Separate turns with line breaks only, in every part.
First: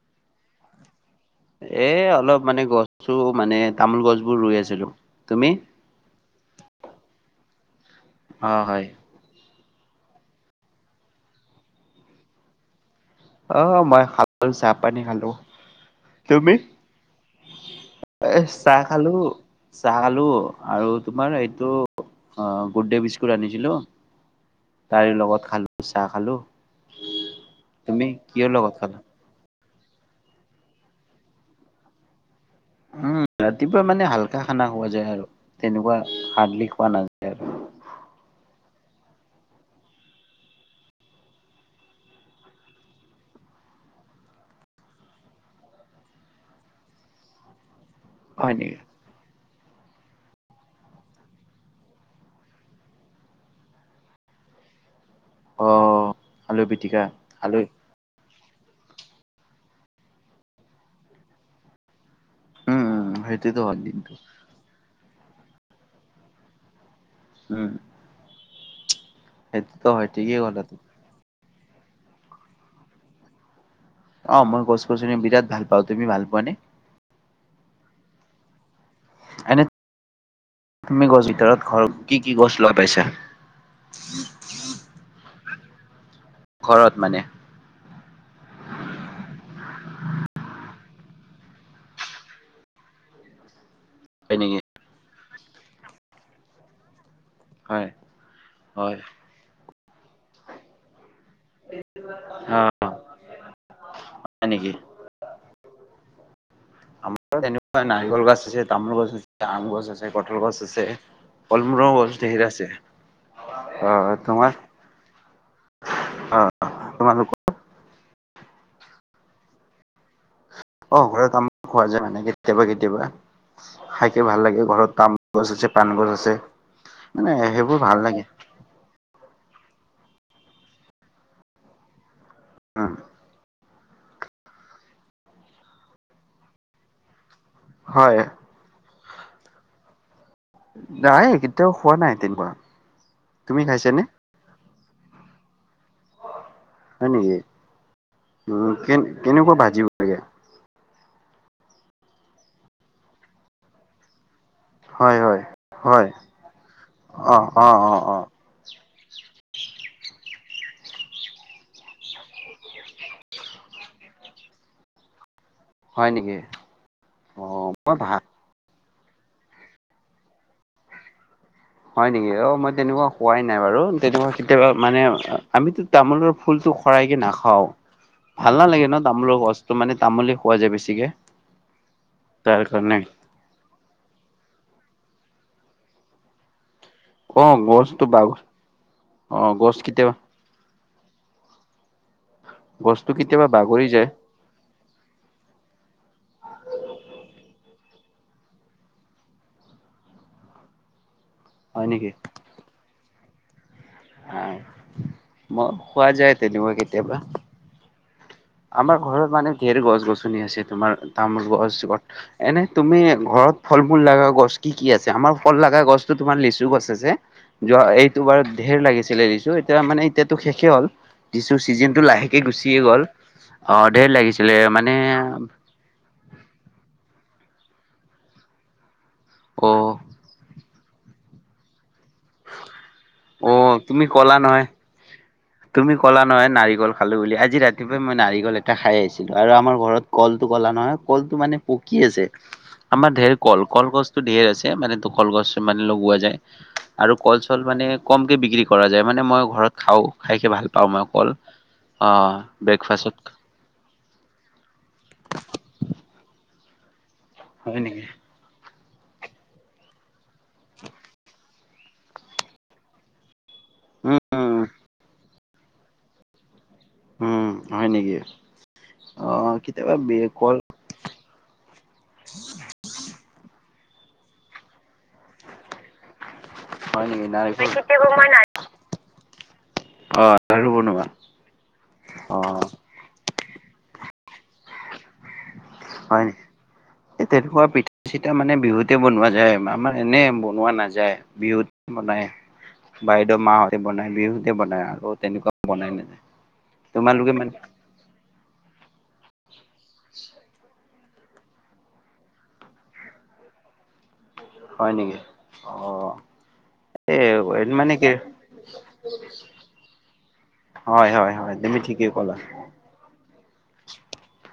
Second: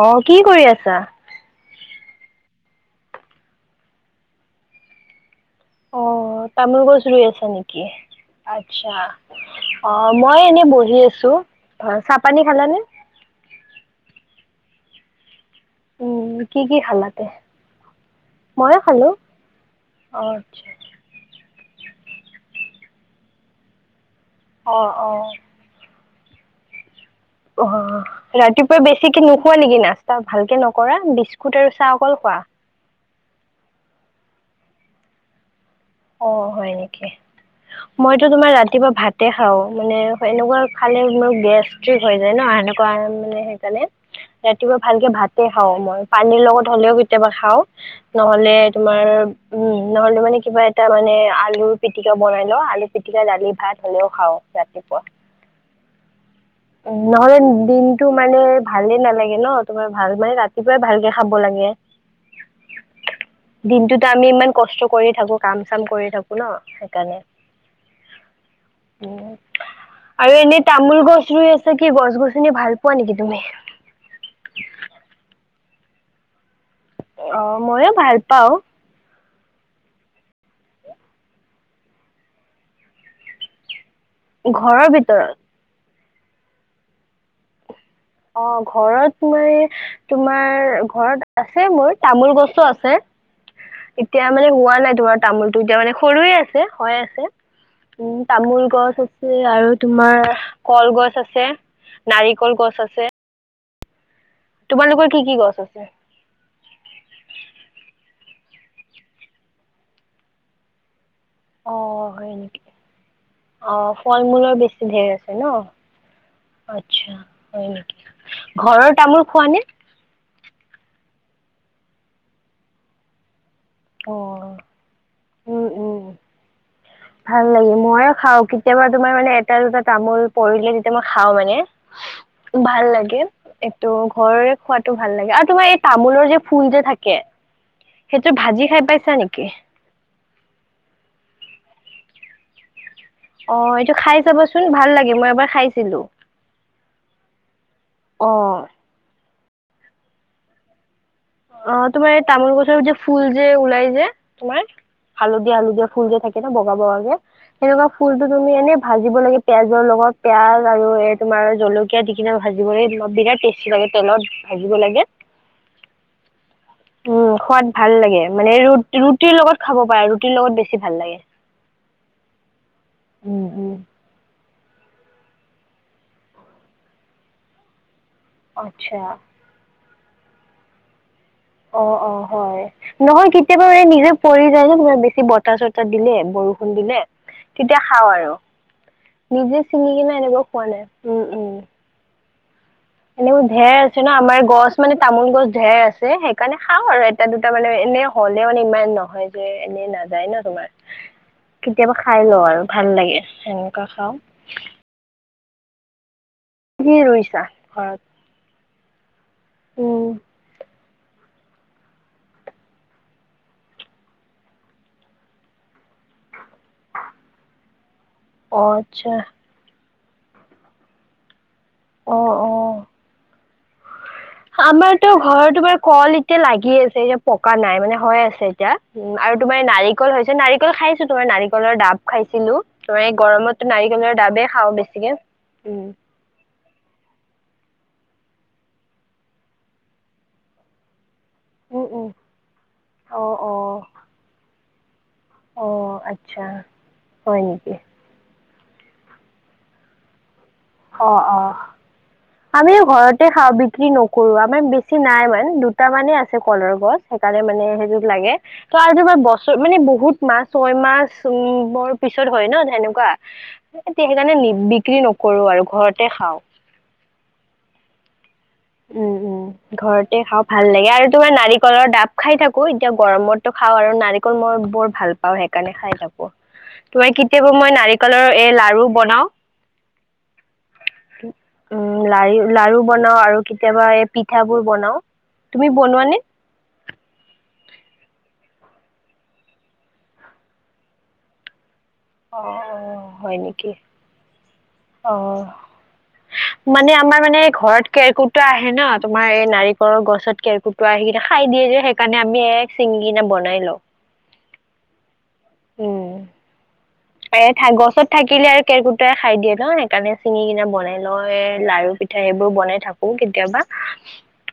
অ' কি কৰি আছা?
এই অলপ মানে গছো মানে তামোল গছ বোৰ ৰুই আছিলোঁ, তুমি?
অ' তামোল গছ ৰুই আছা নেকি?
অ হয়।
আচ্ছা। অ' মই এনেই বহি আছোঁ। ভা চাহ পানী খালানে?
অ' মই খালোঁ, চাহ পানী খালোঁ।
উম, কি কি খালাতে?
এই
ময়ো
চাহ
খালো
খালোঁ, চাহ
অ
খালোঁ
আচ্ছা
আৰু তোমাৰ তোৰ গুড ডে বিস্কুট আনিছিলোঁ।
অহ' অহ'
চাহ খালোঁ।
অহ' ৰাতিপুৱা বেছিকে নোখোৱা নেকি? কি নাস্তা ভালকে নকৰা, বিস্কুট আৰু চাহ অকল খোৱা?
উম, ৰাতিপুৱা মানে হালকা খানা খোৱা যায় আৰু তেনেকুৱা
অ'
হাৰ্ডলি
হয়
খোৱা
নেকি?
নাযায়।
মইতো তোমাৰ ৰা ৰাটিপুৱা ভাতে খাওঁ মানে সেনেকুৱা খালে মোৰ গেষ্ট্ৰিক হৈ যায় ন সেনেকুৱা মানে সেইকাৰণে মানে ৰাতিপুৱা ভালকে ভাতে খাওঁ। মই পানীৰ লগত হ'লেও কেতিয়াবা খাওঁ।
হয়
নহ'লে
নেকি?
তোমাৰ উম, নহ'লে মানে কিবা এটা তাৰমানে আলু পিটিকা বনাই লওঁ, আলু পিটিকা দালি ভাত হ'লেও খাওঁ ৰাতিপুৱা।
অ আলু পিটিকা
নহ'লে
আলু
দিনটো মানে ভালে নালাগে ন' তোমাৰ ভাল মানে ৰাতিপুৱাই ভালকে খাব লাগে।
উম উম সেইটোতো হয়
দিনটোতো
কিন্তু।
আমি ইমান কষ্ট কৰি থাকো। কাম চাম কৰি থাকো ন' সেইকাৰণে।
উম।
উম,
সেইটোতো হয়
আৰু
ঠিকেই
এনে
ক'লা তুমি।
তামোল গছ ৰুই আছ ছে কি গছ-গছনি ভাল পোৱা নেকি তুমি?
অ', মই গছ-গছনি বিৰাট ভাল পাওঁ, তুমি ভাল পোৱা নে?
অ', ময়ো ভাল পাওঁ।
এনে প্ৰথম গছ ভিতৰত ঘৰ কি কি গছ লৈ পাইছে?
ঘৰৰ ভিতৰত?
ঘৰত মানে।
অ', ঘৰত মই তোমাৰ ঘৰত আছে মোৰ তামোল গছো আছে। এতিয়া
হয়
মানে
নেকি
হোৱা নাই তোমাৰ তামোলটো এতিয়া মানে সৰুয়ে আছে, হয় আছে।
হয়
উম, তামোল গছ
হয়
আছে আৰু তোমাৰ কলগছ আছ ছে
অ
নাৰিকল গছ আছে।
হয় নেকি
তোমালোকৰ কি কি গছ আছে?
আমাৰ এনেকুৱা নাৰিকল গছ আছে, তামোল গছ আছে, আম গছ আছে, কঁঠাল গছ আছে।
অ
ফল-মূলৰ গছ
হয়
ধেৰ
নেকি
আছে
অ ফল মূলৰ বেছি ধেৰ আছে ন
অ
আচ্ছা
তোমালোকৰ
হয় নেকি ঘৰৰ তামোল খোৱা নে
অ ঘৰৰ তামোল খোৱা যায় মানে কেতিয়াবা কেতিয়াবা খাইকে ভাল
অ
লাগে ঘৰত তামোল গছ
উম
আছে পান
উম
গছ আছে মানে
ভাল লাগে
সেইবোৰ ভাল
ময়ো
লাগে
খাও কেতিয়াবা তোমাৰ মানে এটা দুটা তামোল পৰিলে তেতিয়া মই খাওঁ মানে ভাল
উম
লাগে একটো ঘৰ খোৱাটো ভাল লাগে আৰু তোমাৰ এই তামোলৰ যে ফুল যে থাকে
হয়
সেইটো ভাজি খাই পাইছা নেকি
নাই কেতিয়াও হোৱা নাই তেনেকুৱা
অ
তুমি
এইটো
খাইছানে
খাই চাবচোন ভাল লাগে মই এবাৰ খাইছিলো
হয় নেকি
অ
উম কেন কেনেকুৱা ভাজিব লাগে
অ তোমাৰ এই তামোল গছৰ যে ফুল যে ওলাই যে তোমাৰ
হয়, হয়,
হালধীয়া হালধীয়া
হয়।
ফুল যে থাকে ন বগা বগাকে
অ', অ',
সেনেকুৱা
অ', অ',
ফুলটো তুমি এনে ভাজিব লাগে পিয়াজৰ লগত পিয়াঁজ আৰু এই তোমাৰ জলকীয়া দি কিনে ভাজিবলৈ অলপ বিৰাট টেষ্টি লাগে তেলত ভাজিব লাগে [inaudible]
হয় নেকি?
উম
অ',
সোৱাদ
মই
ভাল
ভা
লাগে মানে ৰো ৰুটিৰ লগত খাব পাৰে ৰুটিৰ লগত বেছি ভাল লাগে।
হয় নেকি? অ মই তেনেকুৱা হোৱাই
উম
নাই
উম।
বাৰু তেনেকুৱা কেতিয়াবা মানে আমিতো তামোলৰ ফুলটো হৰাইকে নাখাও। ভাল নালাগে
আচ্ছা
ন তামোলৰ গছটো মানে তামোল খোৱা যায় বেছিকে।
অ অ
তাৰ
হয়
কাৰণে।
নহয় কেতিয়াবা মানে নিজে পৰি যায় যে বেচ বতাৰ চতাৰ দিলে বৰু খুন দিলে
অ',
তেতিয়া
গছটো
খাও
বাগ
আৰু,
অ',
নিজে
গছ
চিঙি
কেতিয়াবা
কিনে এনেকা খোৱা নাই। উম উম।
গছটো
এনেও
কেতিয়াবা
ধেৰ
বাগৰি
আছে
যায়,
ন আমাৰ গছ মানে তামোল গছ ধেৰ আছে সেইকাৰণে খাওঁ আৰু এটা দুটা মানে এনে হলে মানে ইমান নহয় যে নাযায় ন তোমাৰ।
হয়
কেতিয়াবা
নেকি?
খায় লওঁ আৰু ভাল লাগে সেনেকুৱা খাওঁ।
ম খোৱা যায় তেনেকুৱা
কি
কেতিয়াবা।
ৰুইছা ঘৰত?
আমাৰ ঘৰত মানে ধেৰ গছ
উম
গছনি আছে তোমাৰ তামোল গছত, এনে তুমি ঘৰত ফল মূল লগা গছ কি কি আছে? আমাৰ ফল লগা গছ তোমাৰ লেচ টো গছ আছে, যোৱা এইটোবাৰ
অ
ধেৰ
আচ্ছা।
লাগিছিলে লেচু, এতিয়া মানে এতিয়াতো শেষে হ'ল, দিছ ছিজনটো
অ
লাহেকে
অ
গুচিয়ে গ'ল। অ ধেৰ লাগিছিলে মানে
আমাৰতো ঘৰ তোমাৰ কল এতিয়া লাগি আছে এতিয়া প কা নাই মানে হৈ আছে এতিয়া, উম আৰু তোমাৰ
অ
নাৰিকল হৈছে নাৰি কল খাইছো তোমাৰ নাৰিকলৰ দাব খাইছিলো। তোমাৰ এই
অ
গৰমতটো
তুমি
নাৰিকলৰ
ক'লা
ডাবেই
নহয়
খাও বেছিকে। উম,
তুমি ক'লা নহয় নাৰিকল খালো বুলি আজি ৰাতিপুৱাই মই নাৰিকল এটা খাই আহিছিলো, আৰু আমাৰ ঘৰত কলটো কলা নহয়। কলটো মানে
উম
পকি
উম
আছে, আমাৰ
অ
ধেৰ কল
অ
কলগছটো ধেৰ আছে। মানে, কলগছ
অ
মানে লগোৱা যায়।
আচ্ছা
আৰু
হয়
কল-চল
নেকি
মানে কমকে বিক্ৰী কৰা যায়, মানে মই ঘৰত খাওঁ। খাইকে ভাল পাওঁ মানে কল।
আমিও
ব্ৰেকফাষ্টত
ঘৰতে খাওঁ, বিক্ৰী নকৰো আমাৰ বেছি নাই মান দুটামানহে আছে কলৰ গছ সেইকাৰণে মানে
হয় নেকি
সেইযোৰ লাগে ত' আৰু বছৰ মানে বহুত মা ছয় মাছ উম। ৰ পিছত হয় ন, সেনেকুৱা এ
উম
সেইকাৰণে
উম
বিক্ৰী নক কৰো আৰু ঘৰতে খাওঁ।
উম, হয় নেকি?
উম
অ
উম,
কেতিয়াবা
ঘৰতে খাওঁ
কল
ভাল লাগে আৰু তোমাৰ নাৰিকলৰ ডাব খাই থাকো। এতিয়া গৰমতটো খাওঁ আৰু নাৰিকল মই বৰ ভাল পাওঁ সেইকাৰণে খাই থাকো
হয়
তোমাৰ
নেকি
কেতিয়াবা
নাৰিকল
মই নাৰিকলৰ এ লাৰু বনাও
অ লাৰু বনোৱা
উম লাৰি
অ
লাৰু বনাও আৰু কেতিয়াবা এই পিঠাবোৰ বনাও তুমি বনোৱানে?
হয় নেকি তেনেকুৱা পিঠা চিতা মানে বিহুতে বনোৱা যায় আমাৰ এনে বনোৱা নাযায় বিহুত বনায়
অ', অ', হয়
বাইদেউ
নেকি?
মাহঁতে বনায় বিহুতে বনায় আৰু তেনেকুৱা
অ'।
বনাই নাযায়
মানে আমাৰ মানে ঘৰত কেৰকুটা আহে ন তোমাৰ এই নাৰিকলৰ গছত কেৰকুট সেই কিনে খাই দিয়ে যে সেইকাৰণে আমি এক চিঙি কিনে বনাই লওঁ
হয় নেকি অ
উম। এ
এই মানে
গছত
কি
থাকিলে আৰু কেৰকুটে খাই দিয়ে ন সেইকাৰণে চিঙি কিনে বনাই
হয় হয়
লয়
হয় তুমি
লাৰু
ঠিকেই
পিঠা
ক'লা
সেইবোৰ বনাই থাকো কেতিয়াবা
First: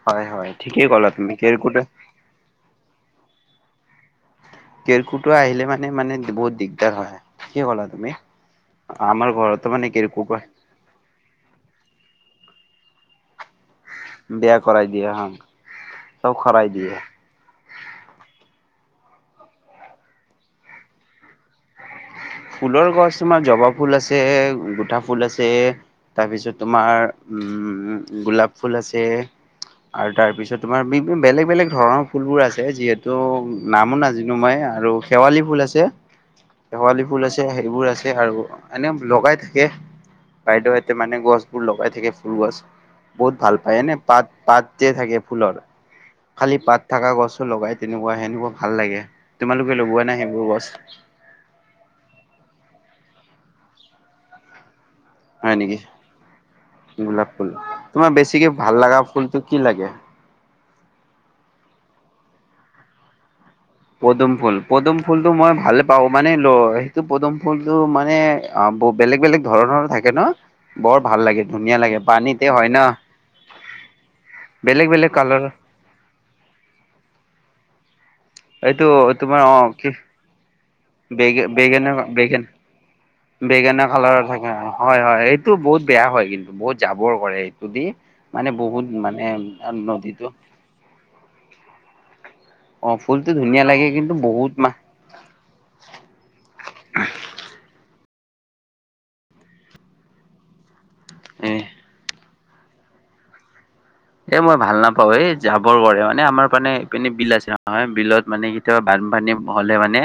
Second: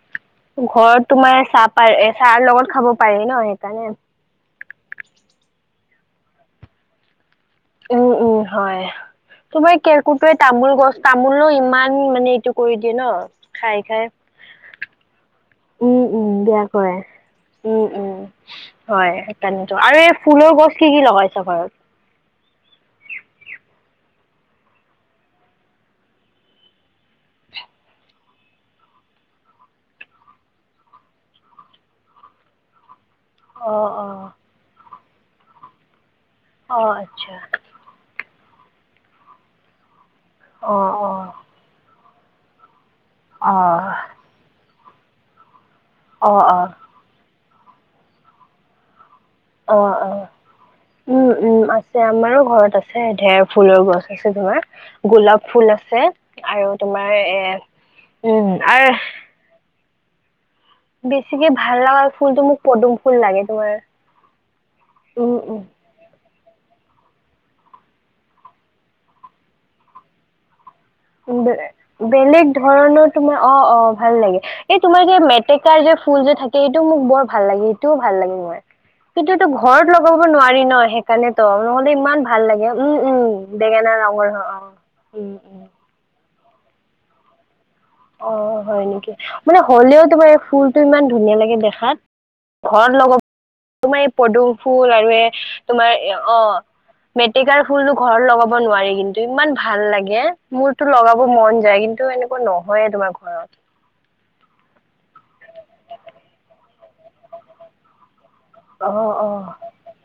হয় হয় ঠিকেই ক'লা
ঘৰত
তুমি
তোমাৰ চাহ
কেৰকুটে
প চাহ লগত খাব পাৰি ন সেইকাৰণে
কেৰকুটো আহিলে মানে মানে বহুত দিগদাৰ হয় কি ক'লা তুমি
উম উম হয়
আমাৰ ঘৰতো
তোমাৰ
মানে
কেৰকুটাই
কেৰকুটুৱা
তামোল গছ তামোলো ইমান মানে এইটো কৰি দিয়ে ন খাই খাই
বেয়া কৰাই দিয়ে হা।
উম উম
চব
বেয়া
খৰাই দিয়ে
কৰে উম উম হয় স তানো আৰু এই ফুলৰ গছ কি কি লগাইছ ঘৰত
ফুলৰ গছ তোমাৰ জবা ফুল আছে গোটা ফুল আছে তাৰপিছত তোমাৰ উম গোলাপ ফুল আছে আৰু তাৰ পিছত তোমাৰ বি বেলেগ বেলেগ ধৰণৰ ফুলবোৰ আছে যিহেতু ত'
অ
নামো
অ
নাজানো মই আৰু শেৱালি ফুল আছে শেৱালি
হয়
ফুল আছে সেইবোৰ আছে আৰু এনে লগাই থাকে
অ
বাইদেউহঁতে
অ
মানে গছবোৰ লগাই থাকে ফুল গছ বহুত
অ
ভাল পায় এনে পাত পাত থাকে ফুলৰ
অ অ
খালি পাত থকা গছো লগাই তেনেকুৱা সেনেকুৱা ভাল লাগে তোমালোকে
অ
লগোৱা
অ
নাই সেইবোৰ গছ
উম উম আছ যে আমাৰো ঘৰত আছে ঢেৰ ফুলৰ গছ আছে তোমাৰ গোলাপ
হয়
ফুল
নেকি?
আছে আৰু তোমাৰ
গোলাপ
এ
ফুল তোমাৰ বেছিকে
উম
ভাল
আৰু
লগা ফুলটো কি লাগে?
বেছিকে ভাল লগাগা আৰু ফুলটো মোক পদুম ফুল লাগে তোমাৰ।
পদুম ফুল পদুম ফুলটো
উম,
মই ভালে পাওঁ মানে সেইটো পদম ফুল টো মানে অ বেলেগ বেলেগ ধৰণৰ থাকে ন বৰ ভাল লাগে ধুনীয়া লাগে পানীতে
বেলেগ
হয় ন
ধৰণৰ তোমাৰ অ অ ভাল লাগে এই
বেলেগ
তোমাৰ
বেলেগ
যে
কালাৰ
মেটেকাৰ যে ফুল যে থাকে এইটো মোক বৰ ভাল লাগে সেইটোও ভাল লাগে মই
এইটো তোমাৰ
কিন্তুটো
অ
ঘৰত
কি
লগাব নোৱাৰি ন সেইকাৰণ
বেগে
তো নহ'লে ইমান
বেগেন
ভাল লাগে উম উম।
বেগেনা
বেঙেনা
কালাৰৰ
ৰঙৰ
থাকে
অ',
হয় হয়
উম,
এইটো
উম।
বহুত বেয়া হয় কিন্তু বহুত জাবৰ কৰে দি
অ
মানে
হয়
বহুত
নেকি মানে হলেও
নদীতো
তোমাৰ এই ফুলটো ইমান ধুনীয়া লাগে দেখাত
অ
ঘৰত লগাব
ফুলটো ধুনীয়া লাগে
তোমাৰ এই
কিন্তু
পদুম
বহুত মা
ফুল আৰু এই তোমাৰ অ মেটেকাৰ ফুলো ঘৰত লগাব নোৱাৰি কিন্তু ইমান ভাল লাগে মোৰতো লগাব
এ
মন যায় কিন্তু এনে নহয়ে তোমাৰ ঘৰত
এ মই ভাল নাপাও এই জাবৰ কৰে মানে আমাৰ মানে এইপিনে বিল আছে নহয় বিলত মানে কেতিয়াবা
অ অ
বানপানী হ'লে মানে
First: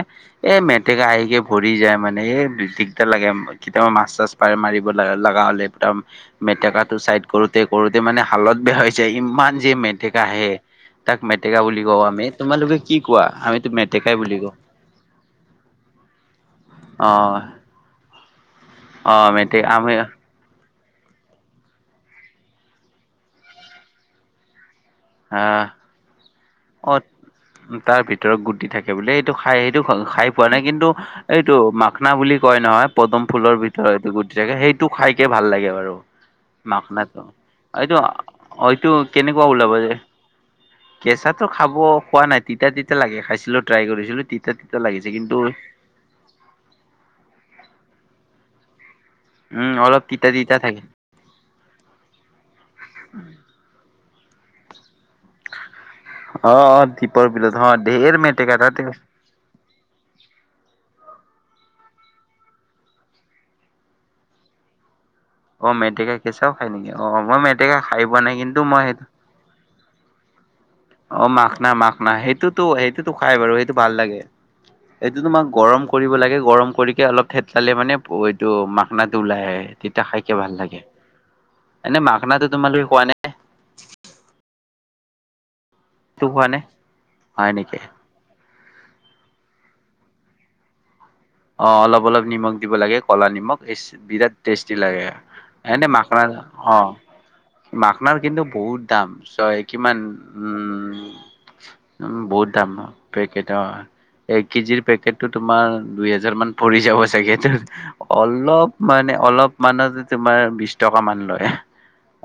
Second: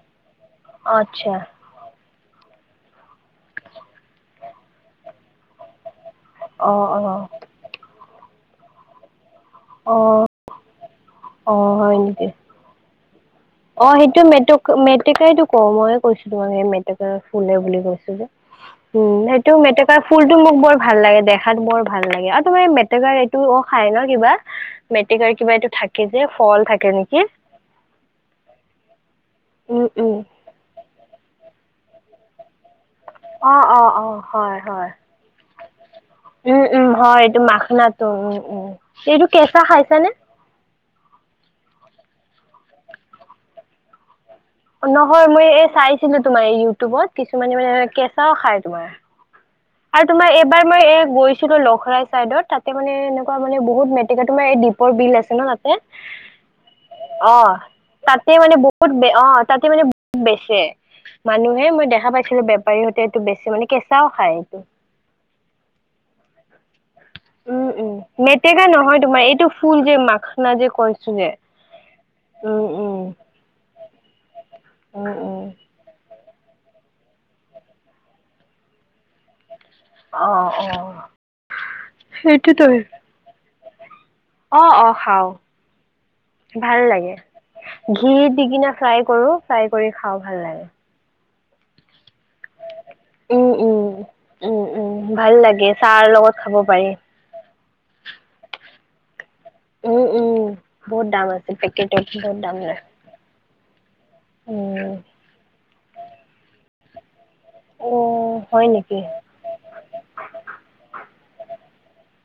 এই মেটেকা
আচ্ছা
আহিকে ভৰি যায় মানে মানে দিগদাৰ লাগে কেতিয়াবা মাছ চাছ পাৰে মাৰিব লগা হ'লে একদম
অ
মেটেকাটো
অ
চাইড কৰোতে কৰোতে মানে হালত বেয়া হৈ যায় ইমান যে
অ
মেটেকা আহে তাক
অ
মেটেকা বুলি
হয়
কওঁ আমি
নেকি
তোমালোকে কি কোৱা আমিতো
অ
মেটেকাই
সেইটো
বুলি কওঁ
মেটেকা মেটেকাইটো ক মইে কৈছো তোমাক সেই মেটেকা
অ
ফুলে বুলি কৈছো যে
অ
উম সেইটো
আমি
মেটেকা ফুলটো মোক বৰ ভাল লাগে দেখাত বৰ ভাল লাগে আৰু তোমাৰ মেটেকাৰ এইটোও খায় ন কিবা মেটেকাৰ কিবা
আহ
এইটো থাকে যে ফল থাকে নেকি
ভিতৰক গুটি থাকে বোলে এইটো খাই সেইটো
উম উম
খাই পোৱা নাই কিন্তু এইটো মখনা বুলি কয় নহয় পদুম ফুলৰ
অ অ
ভিতৰৰ
অ
এইটো গুটি থাকে,
হয়
সেইটো
হয়
খাইকে ভাল লাগে বাৰু।
উম উম হয়
মাখনাটো,
এইটো মাখনাটো উম উম
এইটো-এইটো
এইটো
কেনেকুৱা
কেঁচা
ওলাব যে
খাইছানে
কেঁচাটো খাব পোৱা নাই, তিতা তিতা লাগে খাইছিলো ট্ৰাই কৰিছিলো, তিত
নহয় মই এই চাইছিলো তোমাৰ ইউটিউবত, কিছুমানে মানে কেঁচাও খায় তোমাৰ।
উম অলপ
আৰু
তিতা
তোমাৰ
তিতা থাকে
এইবাৰ এই গৈছিলো লখৰা চাইদ, ত তাতে মানে এনেকুৱা মানে বহুত মেটেকাত তোমাৰ এই দ্বীপৰ বিল আছে ন তাতে
অ অ দীপৰ বিলত
অ',
ধেৰ
তাতে মানে
মেটেকা তাতে
বহুত, অ', তাতে মানে বহুত বেচে। মানুহে মই দেখা পাইছিলো, বেপাৰীহঁতে এইটো বেছি মানে কেঁচাও খায় এইটো।
অ', মেটেকা কেঁচাও খায় নেকি, অ'। মই
উম,
মেতেকা
উম,
খাই পোৱা নাই কিন্তু
মেটেকা
মই
নহয়
সেইটো
তোমাৰ এইটো ফুল যে মাখনা যে কৈছো
অ',
যে।
মাখনা মাখনা,
উম,
সেইটোতো
উম,
সেইটোতো খাই বাৰু, সেইটো ভাল লাগে।
উম,
এইটো তোমাৰ
উম,
গৰম কৰিব লাগে গৰম কৰিকে অলপ থেতলালে মানে এইটো মাখনাটো ওলাই আহে। তেতিয়া খাইকে
অ',
ভাল লাগে,
অ'।
এনে মাখনাটো
সেইটোতো
তোমালোকে খোৱা নে?
অ' অ', খাওঁ,
এইটো খোৱা নে
ভাল লাগে,
হয় নেকি?
ঘি দি কিনা ফ্ৰাই কৰো, ফ্ৰাই কৰি খাওঁ ভাল লাগে।
অ' অলপ অলপ নিমখ দিব লাগে ক'লা
উম,
নিমখ,
উম,
ইচ, বিৰাট
উম,
টেষ্টি
উম,
লাগে,
ভাল লাগে
এনে
চাহৰ
মাখনা,
লগত খাব পাৰি।
অ' মাখনাৰ কিন্তু বহুত দাম, ছয় কিমান,
উম,
উম
বহুত দাম আছে পেকেটত
বহ বহুত দাম
লয়
পেকেট অ', এক কেজিৰ
উম।
পেকেটতো তোমাৰ দুই হেজাৰ মান পৰি যাব চাগে এইটোত।
অ' হয়
অলপ
নেকি
মানে অলপ মানতে তোমাৰ বিশ টকা মান লয়।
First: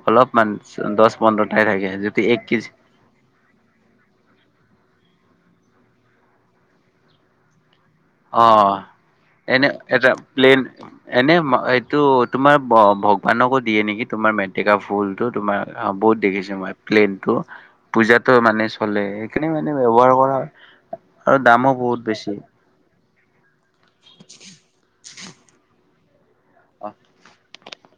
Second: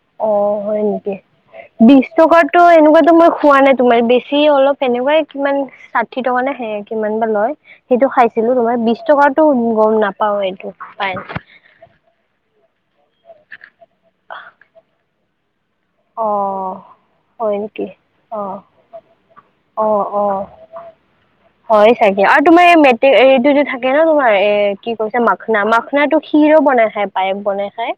অলপমান
অ', হয়
দহ
নেকি?
পোন্ধৰটাই থাকে
বিশ
যদি এক
টকাতটো
কেজি
এনেকুৱাতো মই খোৱা নাই তোমাৰ, বেছি অলপ তেনেকুৱাই কিমান ষাঠি টকা নে সেইয়া কিমান বা লয়। সেইটো খাইছিলো তোমাৰ
অ',
বিশ টকাৰতো
এনে
গম
এটা
নাপাও
প্লেন,
এইটো পাই
এনে-এইটো তোমাৰ ব ভগৱানকো দিয়ে নেকি তোমাৰ মেটেকা ফুল টো, তোমাৰ অ', বহুত দেখিছে মই
অ'
প্লেনটো,
হয় নেকি
পূজাটো
অ'
মানে চলে সেইখিনি মানে
অ'
ব্যৱহাৰ কৰা
অ'
হয়। আৰু দামো
হয়
বহুত
চাগে
বেছি।
আৰু তোমাৰ এই মেট্ৰিক এইটো যে থাকে ন তোমাৰ, এ কি কৈছা মাখনা-মাখনাটো খিৰো বনাই খায়, পায়স বনাই খায়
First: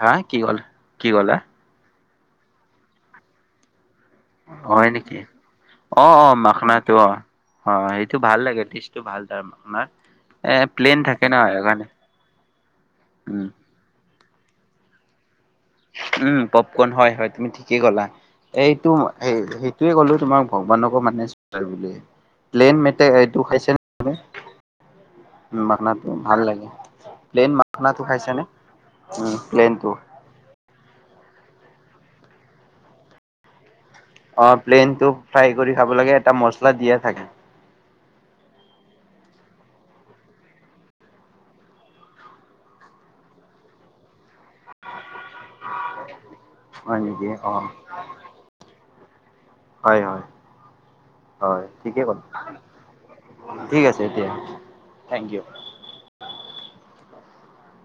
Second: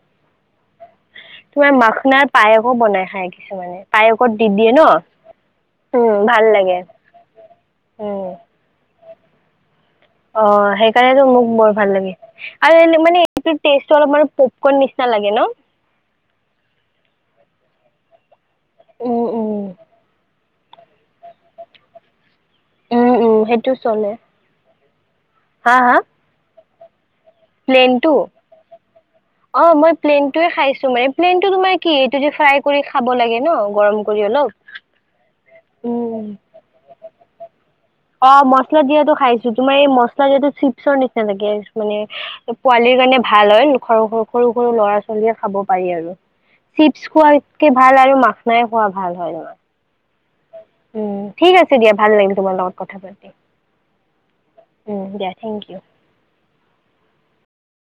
হা কি ক'ল, কি ক'লা?
তোমাৰ মাখনাৰ পায়সো বনাই খায় কিছুমানে পায়সত দি দিয়ে ন
হয় নেকি,
উম
অ' অ'
ভাল লাগে
মাখনাটো অ', অ' সেইটো
উম
ভাল লাগে টেষ্ট সেইটো ভাল [unintelligible] এ
অ',
প্লেন থাকে
সেইকাৰনেইটো
ন
মোক বৰ
সেইকাৰণে
ভাল লাগে, আৰু মানে এনে মানে
উম
এটো টেষ্টটো অলপমান পপকণ নিচিনা লাগে ন?
উম পপকৰ্ন হয় হয়, তুমি ঠিকেই ক'লা, এইটো
উম উম
সেইটোয়ে ক'লো তোমাৰ ভগৱানকো মানে [unintelligible] প্লেন
উম
মেটে
উম
এইটো
সেইটো
খাইছা
চলে
ন উম,
হা হা
মাখনাটো ভাল লাগে। প্লেন মাখনাটো
প্লেনটো,
খাইছানে? উম
অ',
প্লেনটো
মই প্লেনটোৱে খাইছো মানে প্লেনটো তোমাৰ কি এইটো যে ফ্ৰাই কৰি খাব লাগে ন, গৰম কৰি অলপ
অ', প্লেন টো ফ্ৰাই কৰি খাব লাগে,
উম
এটা মচলা দিয়ে থাকে।
অ', মছলা দিয়াটো খাইছো, তোমাৰবএই মছলা দিয়াটো চিপছৰ নিচিনা লাগে মানে পোৱালিৰ কাৰণে ভাল হয়, সৰু সৰু ল'ৰা ছোৱালীয়ে খাব পাৰি আৰু।
হয়
চিপছ
নেকি অ
খোৱাতকে ভাল আৰু মাখনাই খোৱা ভাল হয় তোমাৰ
হয় হয়
উম ঠিক
হয়
আছে দিয়া,
ঠিকে
ভাল
ক'লা
লাগিল তোমাৰ লগত কথা পাতি
ঠিক আছে এতিয়া
উম, দিয়া থেংক ইউ।